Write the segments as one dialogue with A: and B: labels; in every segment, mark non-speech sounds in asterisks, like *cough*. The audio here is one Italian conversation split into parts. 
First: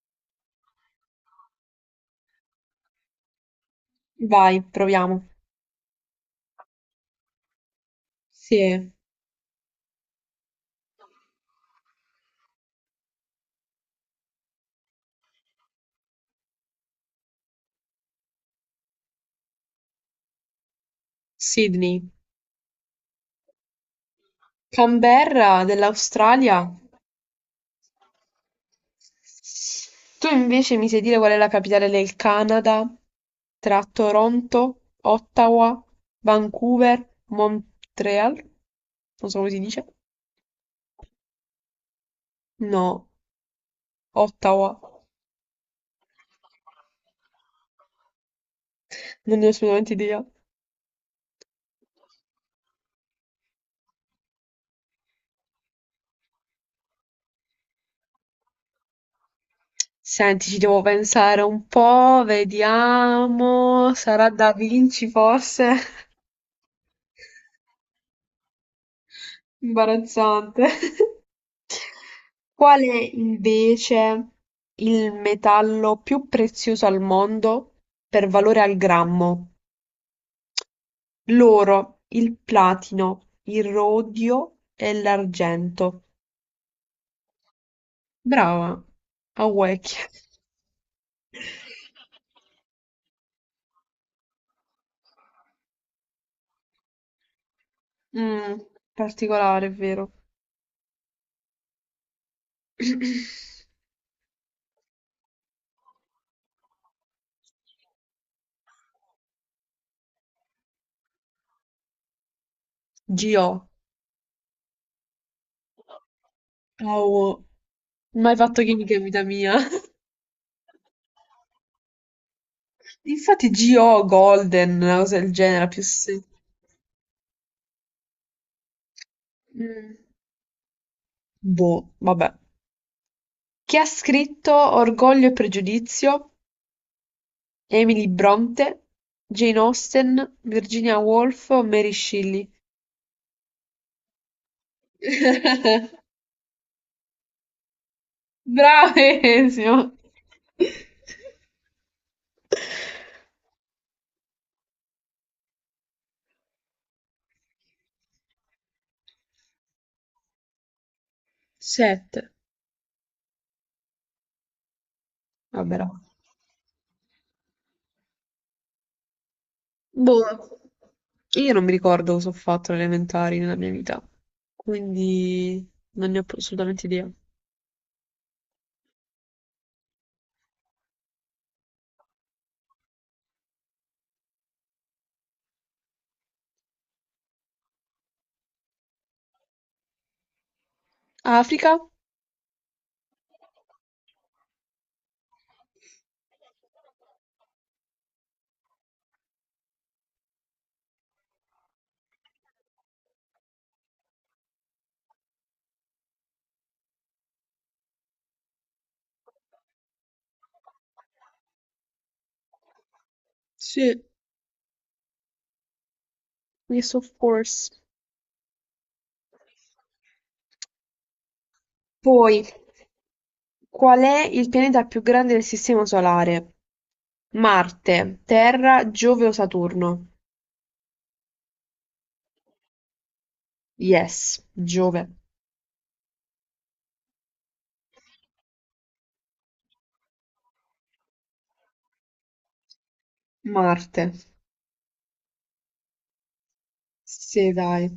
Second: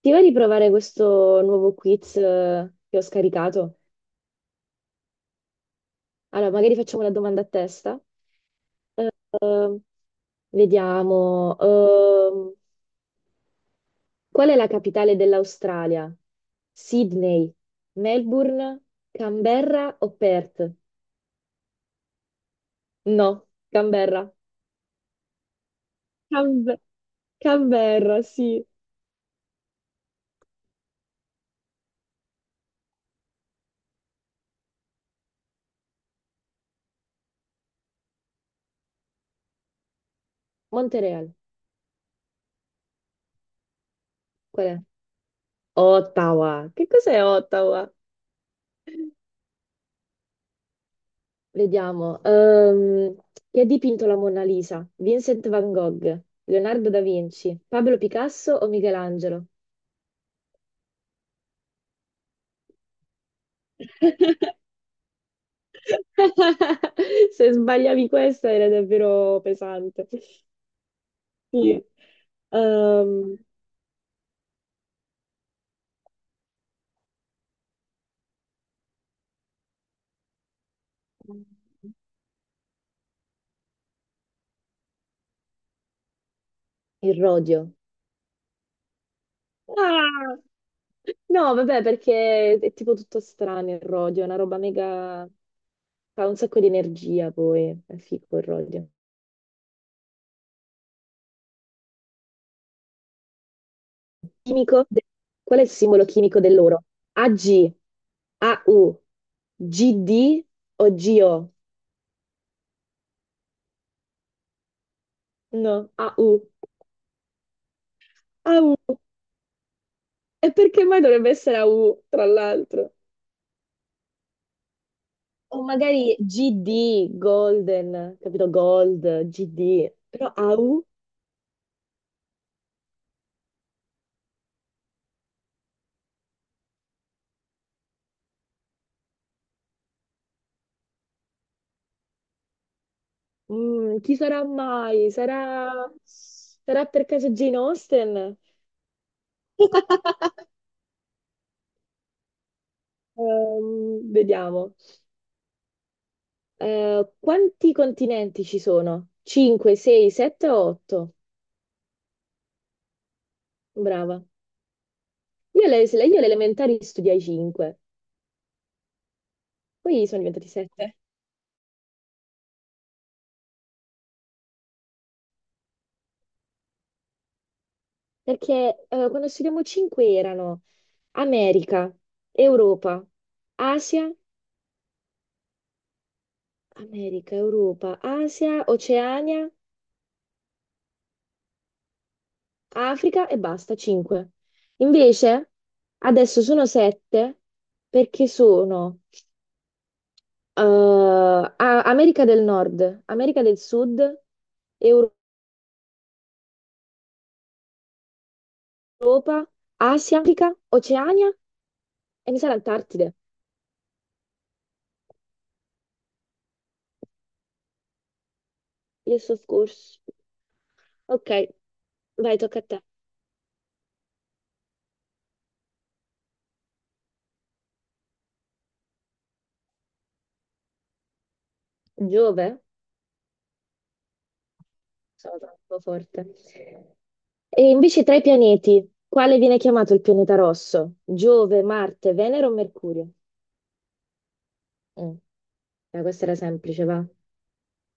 A: Ti va di provare questo nuovo quiz che ho scaricato?
B: Vai, proviamo.
A: Allora, magari facciamo la domanda a testa.
B: Sì,
A: Eh, eh, Vediamo. Qual è la capitale dell'Australia? Sydney, Melbourne, Canberra o Perth?
B: Sydney.
A: No, Canberra.
B: Canberra dell'Australia.
A: Canbe- Canberra, sì.
B: Tu invece mi sai dire qual è la capitale del Canada? Tra Toronto, Ottawa, Vancouver, Montreal? Non so come si dice.
A: Montreal,
B: No,
A: qual
B: Ottawa.
A: è? Ottawa. Che cos'è Ottawa?
B: Non ne ho assolutamente idea.
A: Vediamo. Chi ha dipinto la Mona Lisa? Vincent van Gogh, Leonardo da Vinci, Pablo Picasso o Michelangelo?
B: Senti, ci devo pensare un po', vediamo. Sarà
A: *laughs*
B: Da Vinci forse?
A: Se sbagliavi questa era davvero
B: *laughs*
A: pesante.
B: Imbarazzante.
A: Sì.
B: Qual è
A: Ehm,
B: invece il metallo più prezioso al mondo per valore al grammo? L'oro, il platino, il rodio e l'argento.
A: il rodio.
B: Brava, a Wecchia.
A: Ah! No, vabbè,
B: *laughs*
A: perché è tipo tutto strano il rodio, è una roba mega. Fa un sacco di energia poi, è figo il
B: Mm,
A: rodio.
B: particolare, è vero. *clears throat*
A: chimico de- Qual è il simbolo chimico dell'oro? AG, AU, GD o GO?
B: G.O.
A: No, AU.
B: Oh, mai fatto chimica
A: AU.
B: in vita mia. *laughs*
A: E perché mai dovrebbe essere AU, tra l'altro?
B: Infatti G.O. Golden, una cosa del
A: O
B: genere, più
A: magari
B: se...
A: GD, Golden, capito? Gold, GD.
B: Mm,
A: Però AU?
B: boh, vabbè. Chi ha scritto "Orgoglio e pregiudizio", Emily Brontë, Jane Austen, Virginia Woolf o Mary Shelley?
A: Chi sarà mai? Sarà,
B: *laughs*
A: sarà per caso Jane Austen?
B: Bravissimo!
A: Vediamo. Quanti continenti ci sono? 5, 6, 7 o 8?
B: Sette.
A: Brava. Io
B: Vabbè,
A: alle,
B: no.
A: se- Io alle elementari studiai 5, poi sono diventati
B: Boh,
A: 7,
B: io non mi ricordo cosa ho fatto alle elementari nella mia vita, quindi non ne ho assolutamente idea.
A: perché quando studiamo 5 erano America, Europa, Asia, America, Europa, Asia, Oceania,
B: Africa?
A: Africa e basta, 5. Invece adesso sono 7 perché sono eh, America del Nord, America del Sud, Europa, Asia, Africa, Oceania e mi sa l'Antartide.
B: Sì. Yes, of course.
A: Il soccorso. Ok,
B: Poi,
A: vai, tocca a te.
B: qual è il pianeta più grande del Sistema Solare? Marte, Terra, Giove o Saturno?
A: Giove?
B: Yes, Giove.
A: Sono troppo forte. E invece tra i pianeti, quale viene chiamato il pianeta rosso? Giove, Marte, Venere o Mercurio?
B: Marte.
A: Mm. Questa era semplice, va.
B: Sì, dai.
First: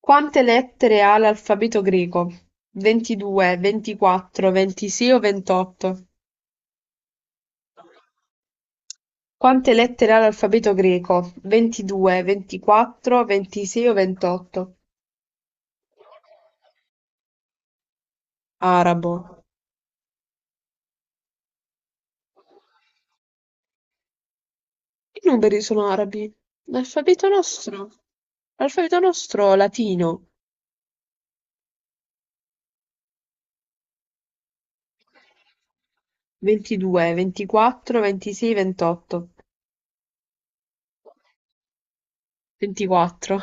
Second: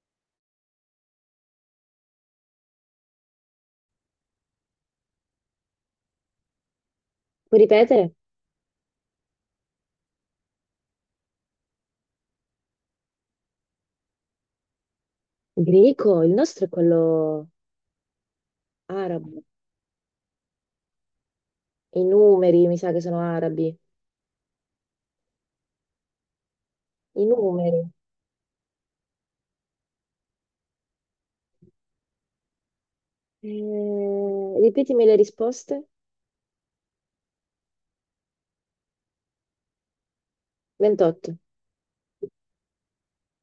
B: Quante lettere ha l'alfabeto greco? 22, 24, 26 o 28?
A: Puoi ripetere?
B: Quante lettere ha l'alfabeto greco? 22, 24, 26 o 28?
A: Greco, il nostro è quello
B: Arabo.
A: arabo. I numeri, mi sa che sono arabi.
B: I numeri sono arabi.
A: I
B: L'alfabeto
A: numeri.
B: nostro. L'alfabeto nostro latino.
A: Ripetimi le risposte.
B: 22, 24, 26, 28.
A: 28,
B: 24.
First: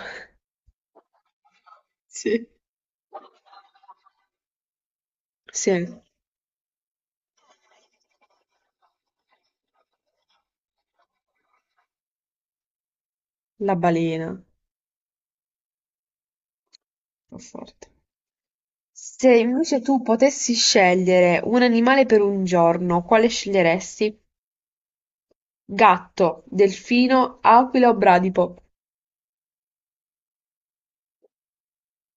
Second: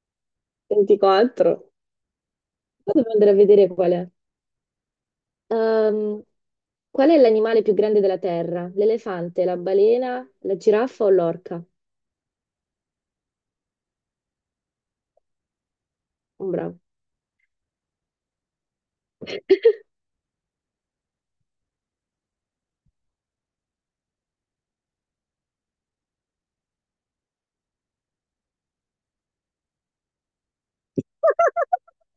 A: 24.
B: Sì.
A: Poi devo andare a vedere qual è.
B: Sì,
A: Ehm, Qual è l'animale più grande della Terra? L'elefante, la balena, la giraffa o l'orca?
B: la balena.
A: Un bravo.
B: Fa forte. Se invece tu potessi scegliere un animale per un giorno, quale sceglieresti? Gatto, delfino, aquila o bradipo?
A: *laughs*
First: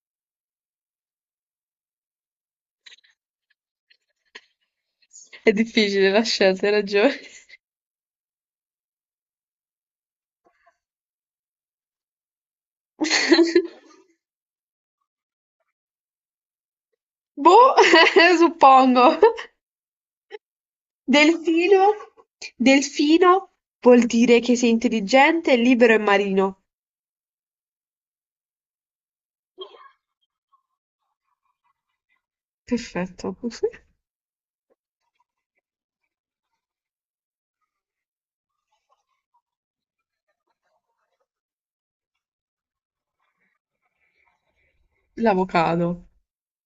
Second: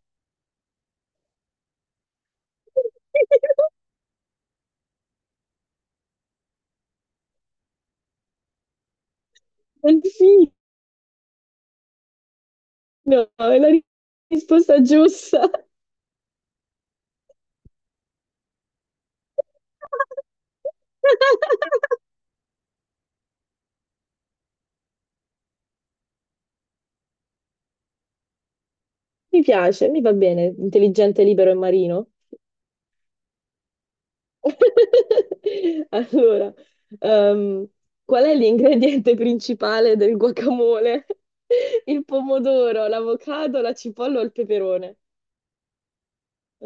B: È difficile la scelta, hai ragione.
A: Delfino, è la
B: *laughs*
A: risposta giusta.
B: Boh, *laughs* suppongo. Delfino?
A: *laughs*
B: Delfino vuol dire che sei intelligente, libero e marino.
A: Mi piace, mi va bene, intelligente, libero e marino.
B: Perfetto.
A: *laughs* Allora, ehm, qual è l'ingrediente principale del guacamole? *laughs* Il pomodoro, l'avocado, la cipolla o il peperone?
B: *laughs* L'avocado.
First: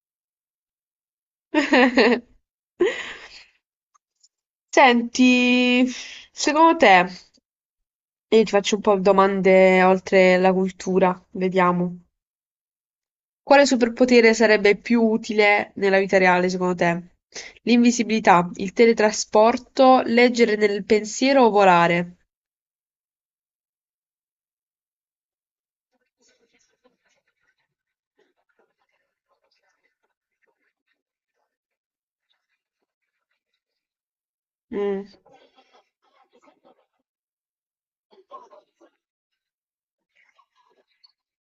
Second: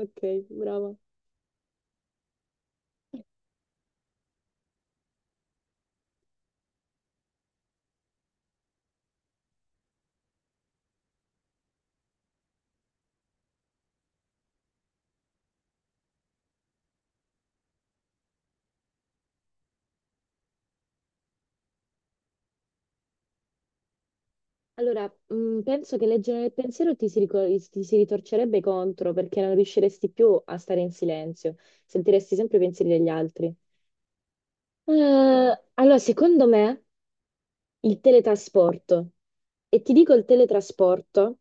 A: Ok, brava.
B: *laughs* Senti, secondo te, io ti faccio un po' domande oltre la cultura, vediamo. Quale superpotere sarebbe più utile nella vita reale, secondo te? L'invisibilità, il teletrasporto, leggere nel pensiero o volare?
A: Allora, penso che leggere nel pensiero ti si ritorcerebbe contro perché non riusciresti più a stare in silenzio, sentiresti sempre i pensieri degli altri.
B: Mh,
A: Allora, secondo me, il teletrasporto. E ti dico il teletrasporto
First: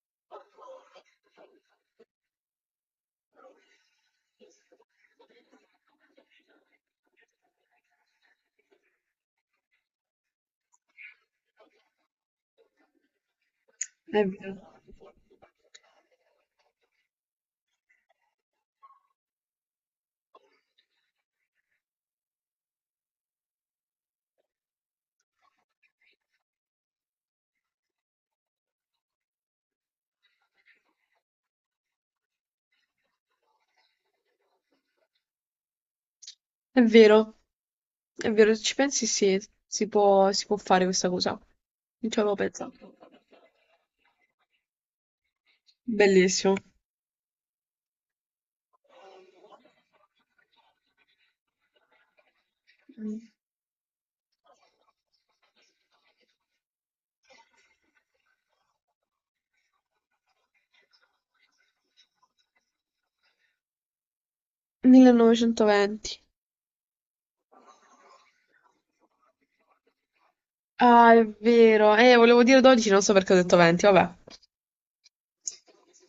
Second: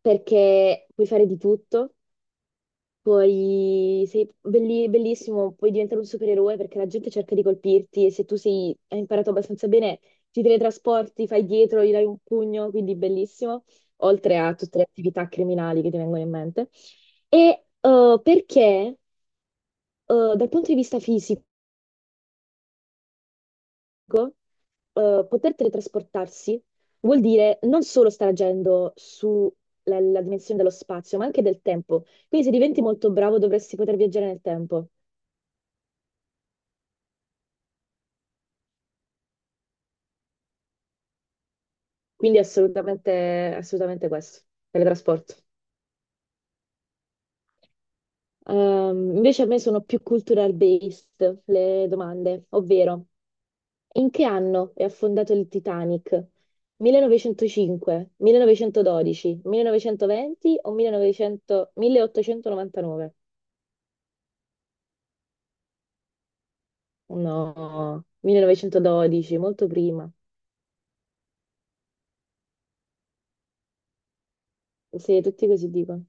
A: perché puoi fare di tutto. Poi sei bellissimo, puoi diventare un supereroe perché la gente cerca di colpirti e se hai imparato abbastanza bene, ti teletrasporti, fai dietro, gli dai un pugno, quindi bellissimo,
B: è
A: oltre a tutte
B: vero,
A: le attività criminali che ti vengono in mente. E perché dal punto di vista fisico, poter teletrasportarsi vuol dire non solo stare agendo sulla la dimensione dello spazio, ma anche del tempo. Quindi se diventi molto bravo dovresti poter viaggiare nel tempo.
B: è vero, è vero, se ci pensi sì, si può fare questa cosa. Non ci avevo
A: Quindi
B: pensato.
A: assolutamente, assolutamente questo, teletrasporto.
B: Bellissimo.
A: Invece a me sono più cultural based le domande, ovvero
B: Mm.
A: in che anno è affondato il Titanic? 1905, 1912, 1920 o 1900 1899?
B: 1920.
A: No, 1912, molto prima.
B: Ah, è vero. Volevo dire 12, non so perché ho detto 20, vabbè.
A: Sì, tutti così dicono.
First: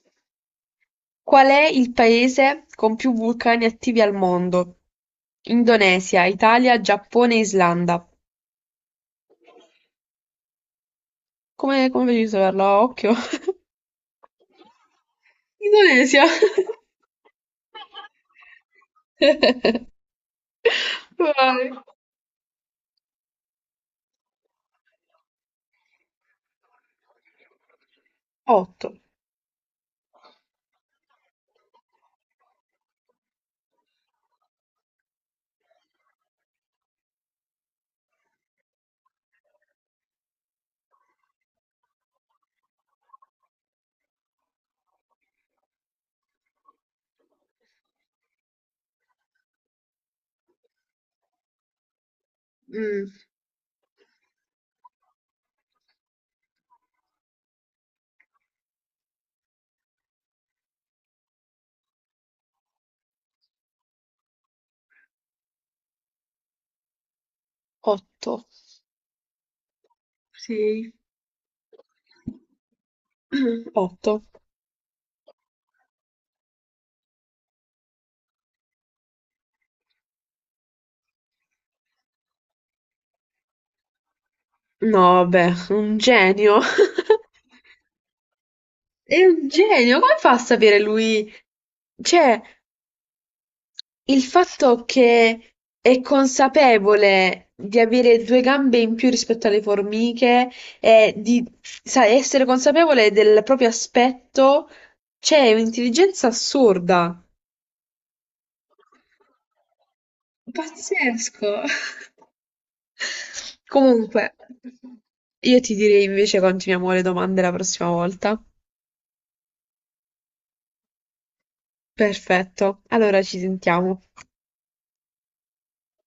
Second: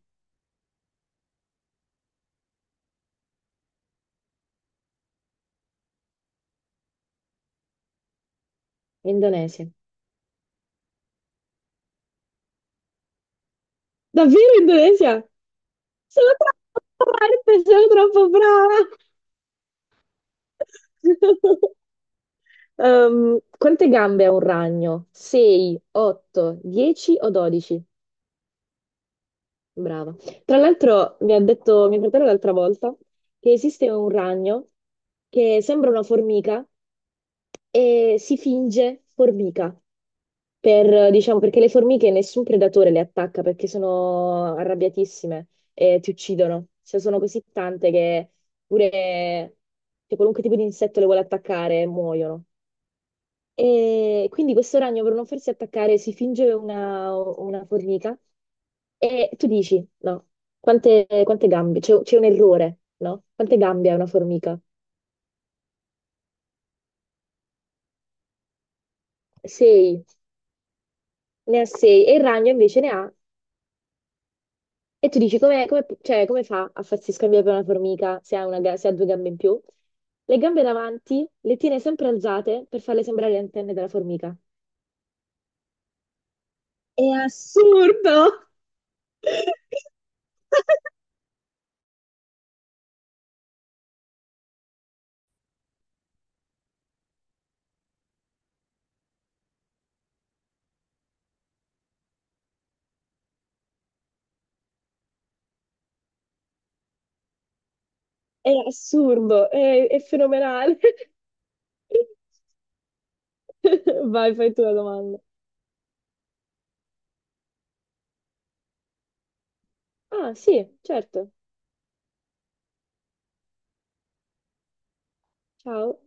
B: Qual è il paese con più vulcani attivi al mondo? Indonesia, Italia, Giappone, Islanda.
A: Indonesia.
B: Come facevi a saperlo? A occhio.
A: Davvero Indonesia?
B: *laughs* Indonesia.
A: Sono troppo forte, sono troppo brava!
B: *laughs* Vai.
A: *laughs* Quante gambe ha un ragno? 6, 8, 10 o 12?
B: 8,
A: Brava. Tra l'altro mi ha detto mio fratello l'altra volta che esiste un ragno che sembra una formica e si finge formica per, diciamo, perché le formiche nessun predatore le attacca perché sono arrabbiatissime e ti uccidono. Cioè sono così tante che pure, cioè, qualunque tipo di insetto le vuole attaccare e muoiono.
B: Mm,
A: E quindi questo ragno per non farsi attaccare si finge una formica e tu dici, no, quante gambe? C'è un errore, no? Quante gambe ha una formica?
B: 8,
A: Sei,
B: sei.
A: ne ha sei e il ragno invece ne ha.
B: 8.
A: E tu dici, cioè, come fa a farsi scambiare per una formica se ha due gambe in più? Le gambe davanti le tiene sempre alzate per farle sembrare le antenne della formica.
B: No, vabbè, un genio. *laughs*
A: È assurdo!
B: È un genio, come fa
A: *laughs*
B: a sapere lui? Cioè, il fatto che è consapevole di avere due gambe in più rispetto alle formiche e essere consapevole del proprio aspetto, c'è un'intelligenza assurda.
A: È assurdo, è fenomenale. *laughs*
B: Pazzesco. *laughs* Comunque,
A: Vai, fai tu la domanda.
B: io ti direi invece continuiamo le domande la prossima volta.
A: Ah, sì, certo.
B: Perfetto, allora ci sentiamo.
A: Ciao.